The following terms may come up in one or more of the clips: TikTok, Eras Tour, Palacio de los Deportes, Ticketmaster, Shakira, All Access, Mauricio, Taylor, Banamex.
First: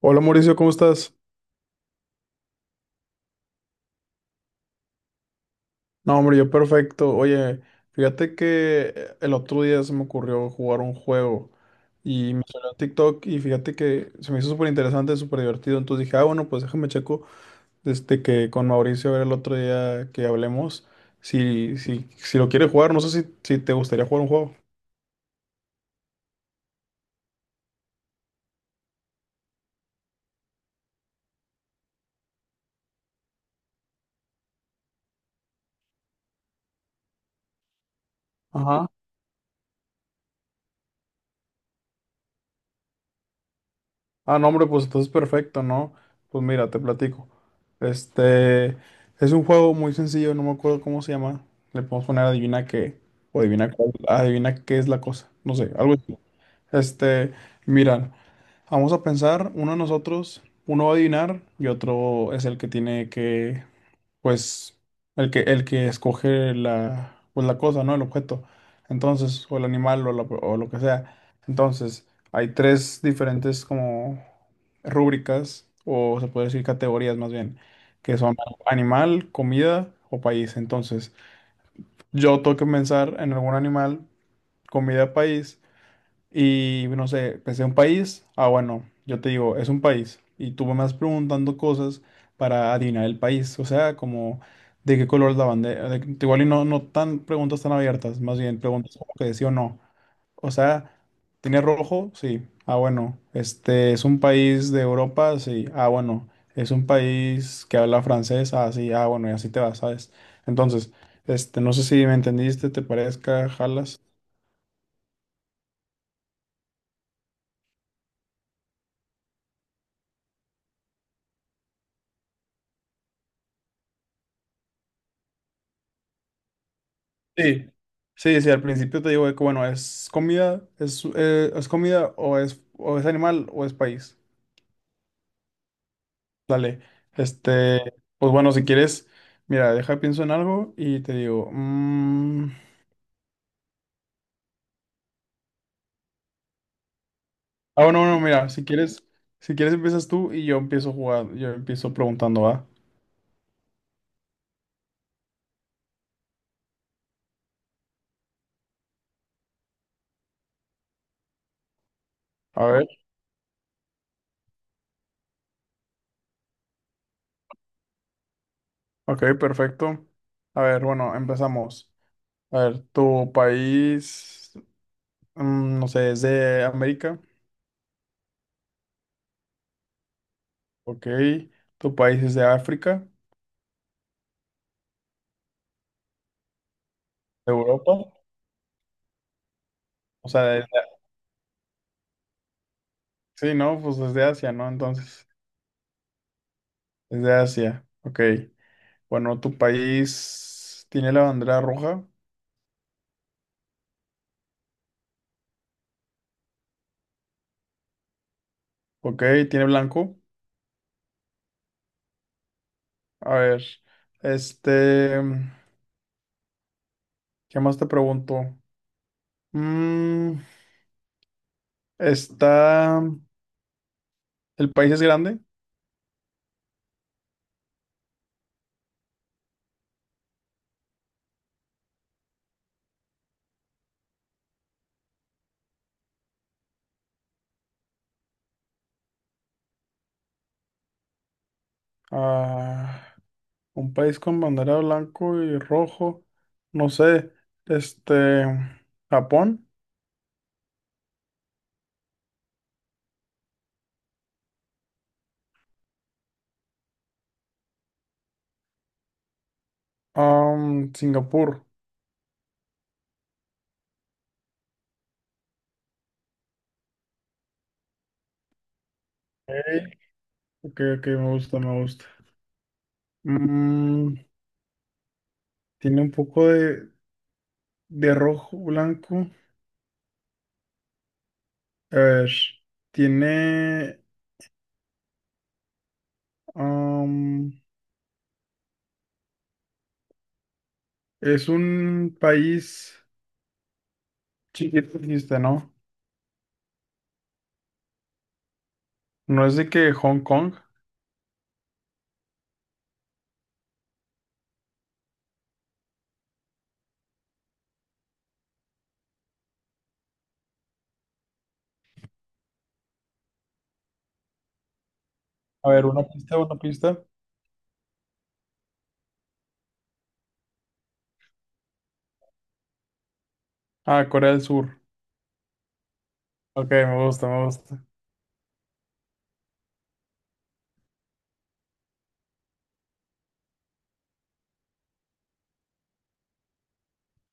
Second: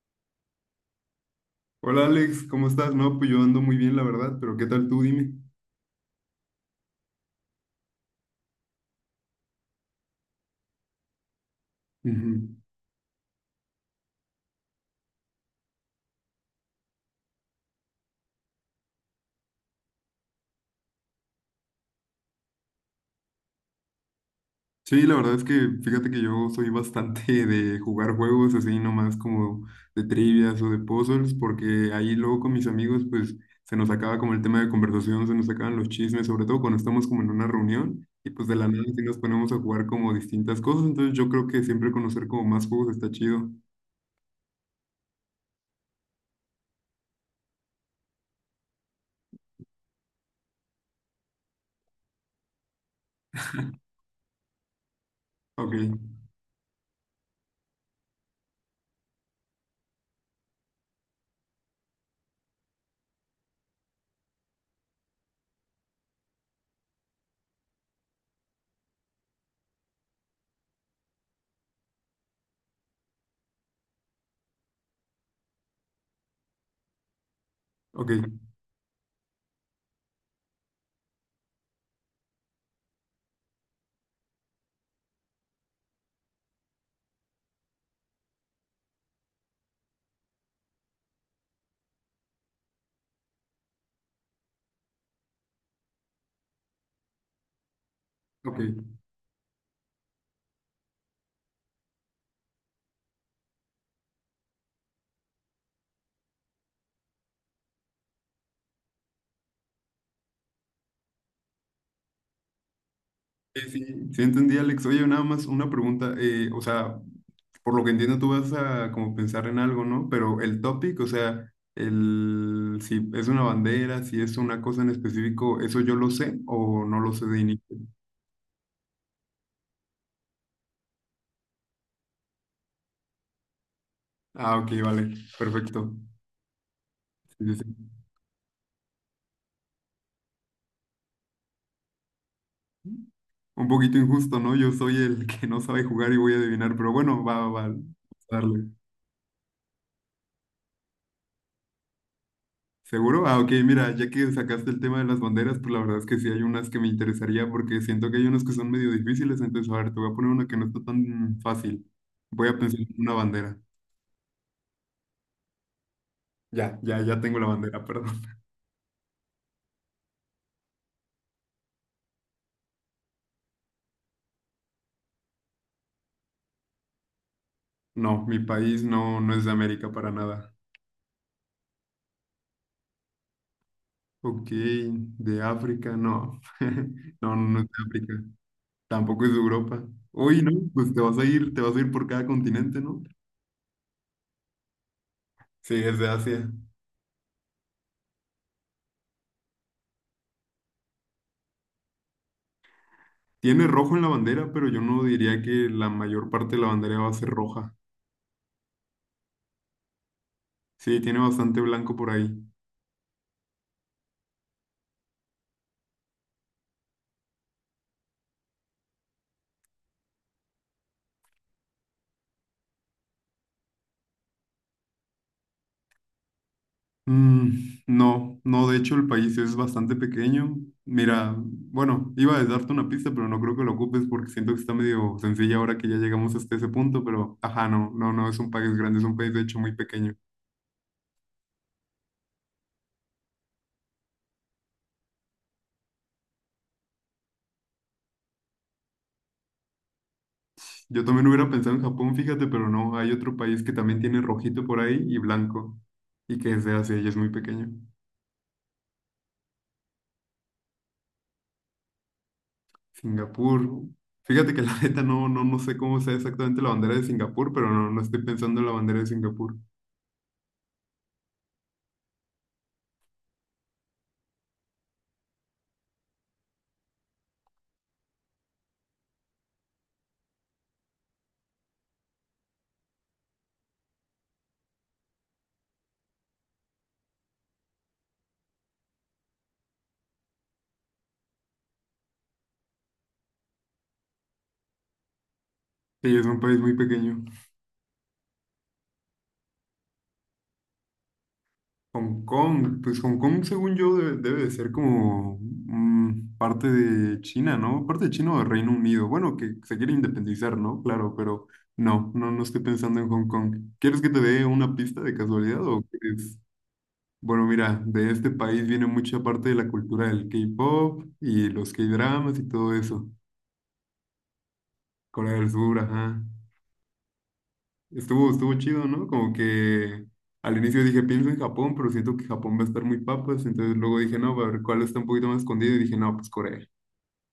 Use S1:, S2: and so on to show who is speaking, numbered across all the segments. S1: Hola Mauricio, ¿cómo estás?
S2: Hola Alex, ¿cómo estás? No, pues yo ando muy bien, la verdad, pero ¿qué tal tú? Dime.
S1: No, hombre, yo perfecto. Oye, fíjate que el otro día se me ocurrió jugar un juego y me
S2: Ujú.
S1: salió en TikTok y fíjate que se me hizo súper interesante, súper divertido. Entonces dije, ah, bueno, pues déjame checo desde que con Mauricio a ver el otro día que hablemos si lo quiere jugar. No sé si te gustaría jugar un juego.
S2: Sí, la verdad es que fíjate que yo soy bastante de jugar juegos así nomás como de trivias o de puzzles, porque ahí luego con mis amigos pues se nos acaba como el tema de conversación, se nos acaban los chismes, sobre todo cuando estamos como en una reunión y pues de la nada
S1: Ajá.
S2: sí nos ponemos a jugar como distintas cosas, entonces yo creo que siempre conocer como más juegos está chido.
S1: Ah, no, hombre, pues entonces perfecto, ¿no? Pues mira, te platico. Este es un juego muy sencillo, no me acuerdo cómo se llama. Le podemos poner adivina qué, o adivina cuál, adivina qué es la cosa, no sé,
S2: Ok,
S1: algo así. Este, mira, vamos a pensar, uno de nosotros, uno va a adivinar y otro es el que tiene que pues el que escoge la, pues la cosa, ¿no? El objeto. Entonces, o el animal o, o lo que sea. Entonces, hay tres diferentes como rúbricas, o se puede decir categorías más bien, que son
S2: ok,
S1: animal, comida o país. Entonces, yo tengo que pensar en algún animal, comida, país. Y no sé, pensé un país. Ah, bueno, yo te digo, es un país. Y tú me vas preguntando cosas para adivinar el país. O sea, como de qué color es la bandera. Igual y no, no tan preguntas tan abiertas, más bien
S2: ok.
S1: preguntas como que de sí o no. O sea, ¿tiene rojo? Sí. Ah, bueno. Este es un país de Europa, sí. Ah, bueno. Es un país que habla francés. Ah, sí. Ah, bueno, y así te vas, ¿sabes? Entonces, este, no sé si me entendiste, te parezca,
S2: Sí, sí,
S1: jalas.
S2: sí entendí, Alex. Oye, nada más una pregunta. O sea, por lo que entiendo, tú vas a como pensar en algo, ¿no? Pero el topic, o sea, el, si es una bandera, si es una cosa en específico, ¿eso yo lo sé o no lo sé de
S1: Sí,
S2: inicio?
S1: sí, sí, al principio te digo de que, bueno, es comida o es animal o es país.
S2: Ah, ok, vale, perfecto.
S1: Dale,
S2: Sí, sí,
S1: este,
S2: sí.
S1: pues bueno, si quieres, mira, deja, pienso en algo y te digo, mm,
S2: Un poquito injusto, ¿no? Yo soy el que no sabe jugar y voy a adivinar, pero bueno, va, va, va.
S1: ah, bueno, no, mira, si
S2: Darle.
S1: quieres, si quieres empiezas tú y yo empiezo jugando, yo empiezo preguntando, ¿va?
S2: ¿Seguro? Ah, ok, mira, ya que sacaste el tema de las banderas, pues la verdad es que sí hay unas que me interesaría porque siento que hay unas que son medio difíciles, entonces a ver, te voy a poner una que no está tan fácil. Voy a
S1: A
S2: pensar
S1: ver,
S2: en una bandera. Ya, ya, ya tengo la bandera, perdón.
S1: ok, perfecto. A ver, bueno, empezamos. A ver, tu país, mm, no sé, es de América,
S2: No, mi país no, no es de América para nada.
S1: ok, tu país es de África.
S2: Ok, de África, no. No, no
S1: ¿De
S2: no es de
S1: Europa?
S2: África. Tampoco es de Europa.
S1: O
S2: Uy,
S1: sea,
S2: ¿no?
S1: desde-
S2: Pues te vas a ir, te vas a ir por cada continente, ¿no?
S1: sí, ¿no? Pues desde Asia, ¿no? Entonces,
S2: Sí, es de Asia.
S1: desde Asia. Ok. Bueno, ¿tu país tiene la bandera roja?
S2: Tiene rojo en la bandera, pero yo no diría que la mayor parte de la bandera va a ser roja.
S1: Ok, ¿tiene blanco?
S2: Sí, tiene bastante blanco por ahí.
S1: A ver, este, ¿qué más te pregunto? Mm, está, ¿el país es grande?
S2: Mm, no, no, de hecho el país es bastante pequeño. Mira, bueno, iba a darte una pista, pero no creo que lo ocupes porque siento que está medio sencilla ahora que ya llegamos hasta ese punto, pero ajá, no, no, no es un país grande, es un país de hecho muy pequeño.
S1: Ah, un país con bandera blanco y rojo, no sé, este, Japón,
S2: Yo también hubiera pensado en Japón, fíjate, pero no, hay otro país que también tiene rojito por ahí y blanco y que es de Asia y es muy pequeño.
S1: ah, mm, Singapur.
S2: Singapur. Fíjate que la neta no, no, no sé cómo sea exactamente la bandera de Singapur, pero no, no estoy pensando en la bandera de Singapur.
S1: Ok, ok, ok, me gusta, me gusta. Mm, tiene un poco de rojo, blanco. A ver, tiene... Am, es un país chiquito, dijiste, ¿no?
S2: Sí, es un país muy pequeño.
S1: No es de que Hong Kong.
S2: Hong Kong, pues Hong Kong, según yo, debe de ser como parte de China, ¿no? Parte de China o de Reino Unido. Bueno, que se quiere independizar, ¿no? Claro, pero no, no, no estoy pensando en Hong Kong. ¿Quieres que te dé una pista de casualidad
S1: A
S2: o
S1: ver, una pista,
S2: quieres?
S1: una pista.
S2: Bueno, mira, de este país viene mucha parte de la cultura del K-pop y los K-dramas y todo eso.
S1: Ah, Corea del Sur.
S2: Corea del Sur, ajá.
S1: Ok, me gusta, me gusta.
S2: Estuvo, estuvo chido, ¿no? Como que al inicio dije, pienso en Japón, pero siento que Japón va a estar muy papas. Entonces luego dije, no, a ver cuál está un poquito más escondido. Y dije, no, pues Corea.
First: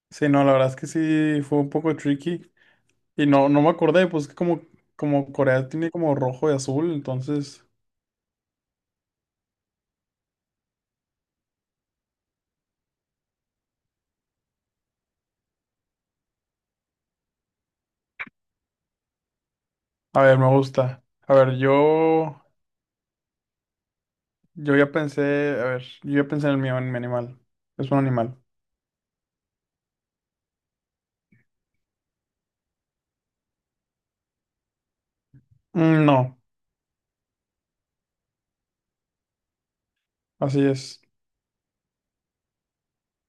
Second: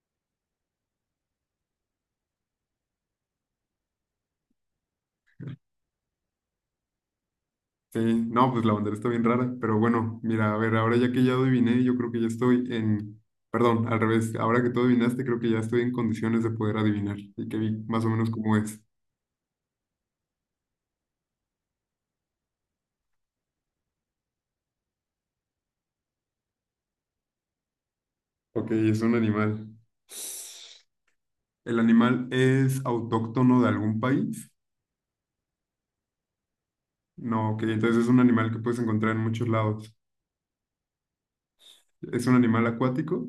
S1: Sí, no, la verdad es que sí fue un poco tricky. Y no, no me acordé, pues que como, como Corea tiene como rojo y azul, entonces...
S2: Sí, no, pues la bandera está bien rara. Pero bueno, mira, a ver, ahora ya que ya adiviné, yo creo que ya estoy en... Perdón, al revés. Ahora que tú adivinaste, creo que ya estoy en condiciones de poder adivinar. Y que vi más o menos cómo es.
S1: A ver, me gusta. A ver, yo... a ver, yo ya pensé en el mío, en mi animal. Es un animal.
S2: Ok, es un animal. ¿El animal es autóctono de algún país?
S1: Mm, no,
S2: No, ok, entonces es un animal que puedes encontrar en muchos lados.
S1: así es.
S2: Es un animal acuático,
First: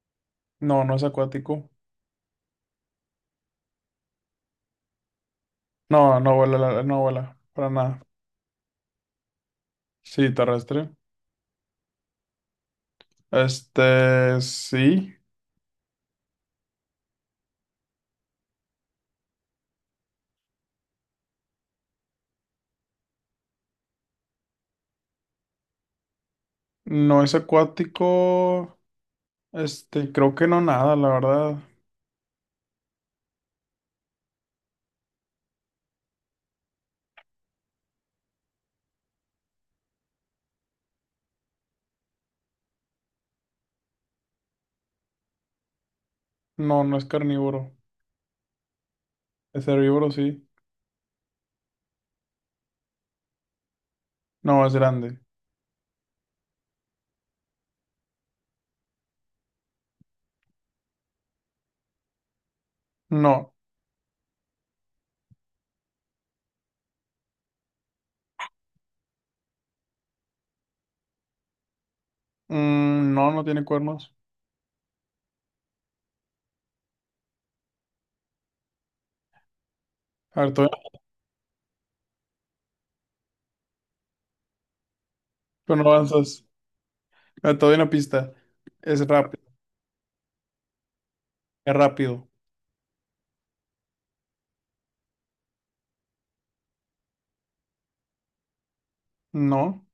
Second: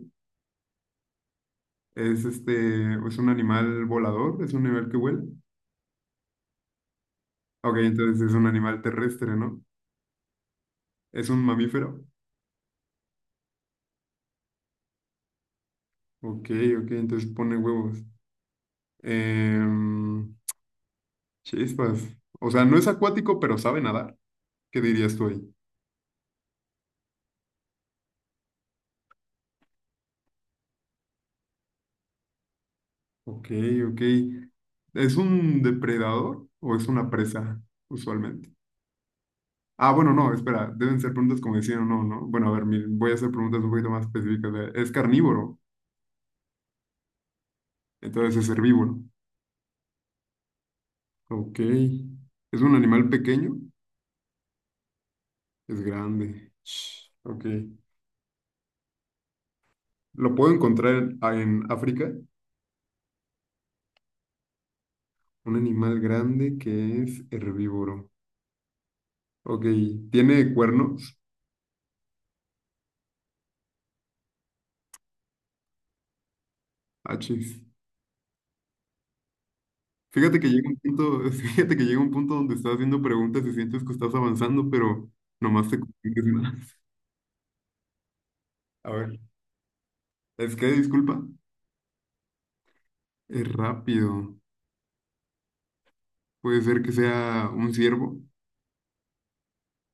S1: No, no es acuático.
S2: es este, es un animal volador, es un animal que vuela.
S1: No, no vuela, no vuela, para
S2: Ok,
S1: nada.
S2: entonces es un animal terrestre, ¿no?
S1: Sí, terrestre.
S2: Es un mamífero.
S1: Este, sí,
S2: Ok, ok, entonces pone huevos. Em, Chispas. O sea, no es acuático, pero sabe nadar. ¿Qué dirías tú ahí?
S1: no es acuático. Este, creo que no nada, la verdad.
S2: Ok, ok. ¿Es un depredador o es una presa, usualmente? Ah, bueno, no, espera, deben ser preguntas como decían o no, ¿no? Bueno, a ver, voy a hacer preguntas un poquito más específicas. Es carnívoro,
S1: No, no es carnívoro.
S2: entonces es herbívoro.
S1: Es herbívoro, sí.
S2: Ok. ¿Es un animal pequeño?
S1: No, es grande.
S2: Es grande. Sh, ok. ¿Lo puedo encontrar en, ah, en África?
S1: No,
S2: Un animal grande que es herbívoro. Ok. ¿Tiene cuernos?
S1: mm, no, no tiene cuernos.
S2: Achis.
S1: A
S2: Fíjate que
S1: ver,
S2: llega un
S1: todavía,
S2: punto, fíjate que llega un punto donde estás haciendo preguntas y sientes que estás avanzando, pero nomás te
S1: pero no
S2: confundes
S1: avanzas.
S2: más.
S1: A ver, todavía una pista.
S2: A
S1: Es
S2: ver.
S1: rápido,
S2: ¿Es que, disculpa?
S1: es rápido.
S2: Es rápido. Puede ser que sea un ciervo.
S1: No,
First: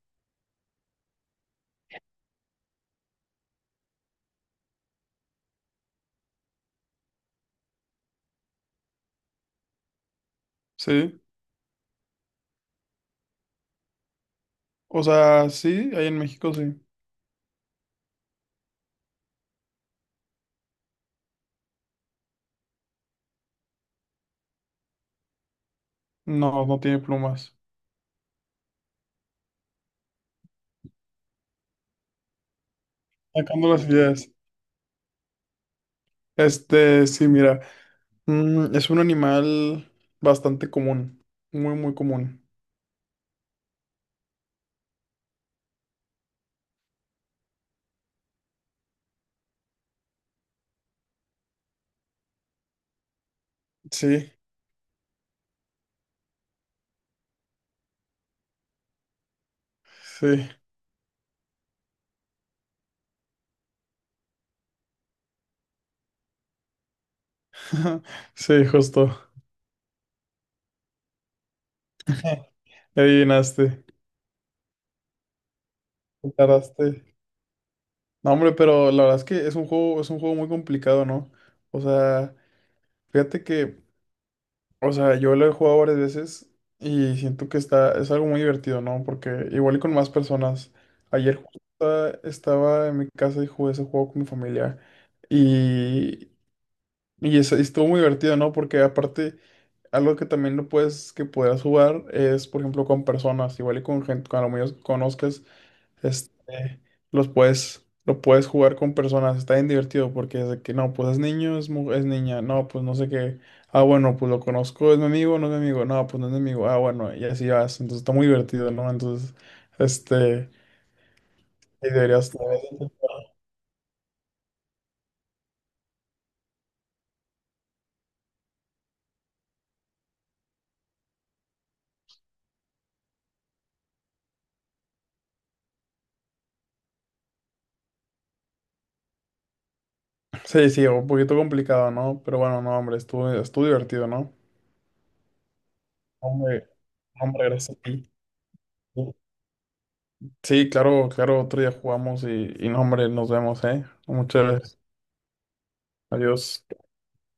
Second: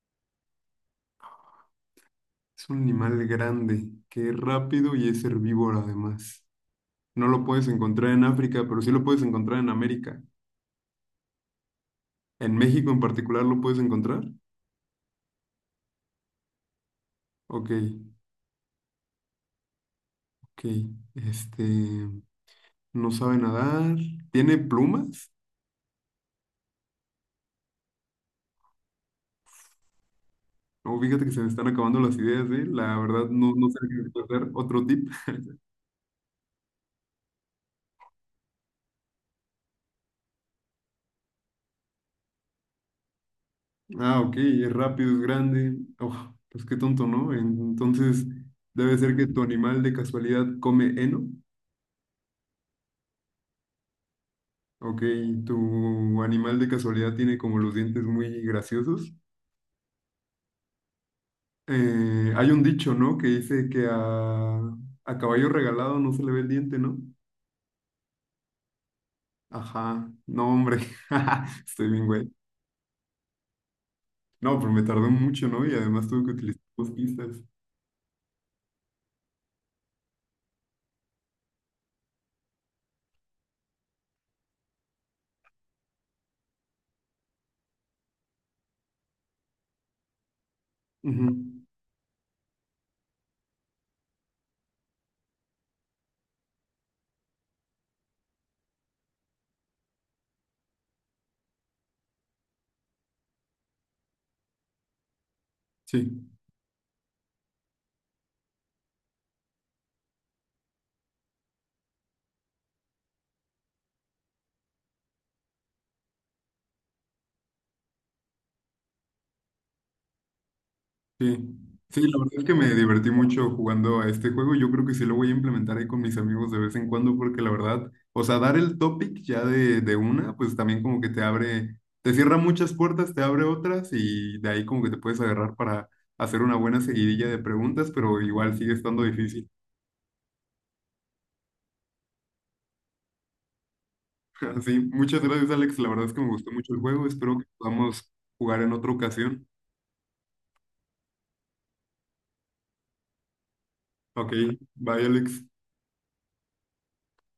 S2: Es un animal grande, que es rápido y es herbívoro además. No lo puedes encontrar en África, pero sí lo puedes encontrar en América.
S1: sí.
S2: En México en particular lo puedes encontrar.
S1: O sea, sí, ahí en México sí.
S2: Ok, ok. Este, no sabe nadar. ¿Tiene plumas?
S1: No, no tiene plumas.
S2: No, fíjate que se me están acabando las ideas, ¿eh? La verdad no,
S1: Sacando
S2: no sé
S1: las
S2: qué puede
S1: ideas.
S2: ser. Otro tip.
S1: Este, sí, mira. Mm, es un animal bastante común. Muy, muy común.
S2: Ah, ok, es rápido, es grande. Oh, pues qué tonto, ¿no? Entonces, debe ser que tu animal de casualidad come heno.
S1: Sí,
S2: Ok, tu animal de casualidad tiene como los dientes muy graciosos.
S1: sí.
S2: Hay un dicho, ¿no? Que dice que a caballo regalado no se le ve el diente, ¿no?
S1: Sí, justo.
S2: Ajá, no, hombre, estoy bien, güey.
S1: Le adivinaste.
S2: No, pero me tardé mucho, ¿no? Y además tuve que
S1: Le
S2: utilizar
S1: tardaste.
S2: 2 pistas.
S1: No, hombre, pero la verdad es que es un juego muy complicado, ¿no? O sea, fíjate que O sea, yo lo he jugado varias veces y siento que está, es algo muy divertido, ¿no? Porque igual y con más personas.
S2: Ujú,
S1: Ayer justo estaba en mi casa y jugué ese juego con mi familia. y y estuvo muy divertido, ¿no? Porque aparte, algo que también no puedes, que puedas jugar es, por ejemplo, con personas, igual y con gente, con lo que conozcas,
S2: sí.
S1: este, lo puedes jugar con personas, está bien divertido porque es de que, no, pues es niño, es, es niña, no, pues no sé qué, ah, bueno, pues lo conozco, es mi amigo, no es mi amigo, no, pues no es mi amigo, ah, bueno, y así vas, entonces está muy divertido, ¿no? Entonces, este,
S2: Sí,
S1: y
S2: sí, la
S1: deberías...
S2: verdad es que me divertí mucho jugando a este juego. Yo creo que sí lo voy a implementar ahí con mis amigos de vez en cuando, porque la verdad, o sea, dar el topic ya de una, pues también como que te abre, te cierra muchas puertas, te abre otras y de ahí como que te puedes agarrar para hacer una buena seguidilla de preguntas, pero igual sigue estando difícil.
S1: Sí, sí, un poquito complicado, ¿no? Pero bueno, no, hombre, estuvo divertido, ¿no?
S2: Así, muchas gracias, Alex. La verdad es que me
S1: No,
S2: gustó
S1: hombre,
S2: mucho el juego.
S1: no,
S2: Espero que
S1: hombre, gracias a
S2: podamos
S1: ti.
S2: jugar en otra ocasión.
S1: Sí, claro, claro, otro día jugamos y no, hombre, nos vemos, ¿eh?
S2: Ok,
S1: Muchas gracias.
S2: bye, Alex.
S1: Adiós.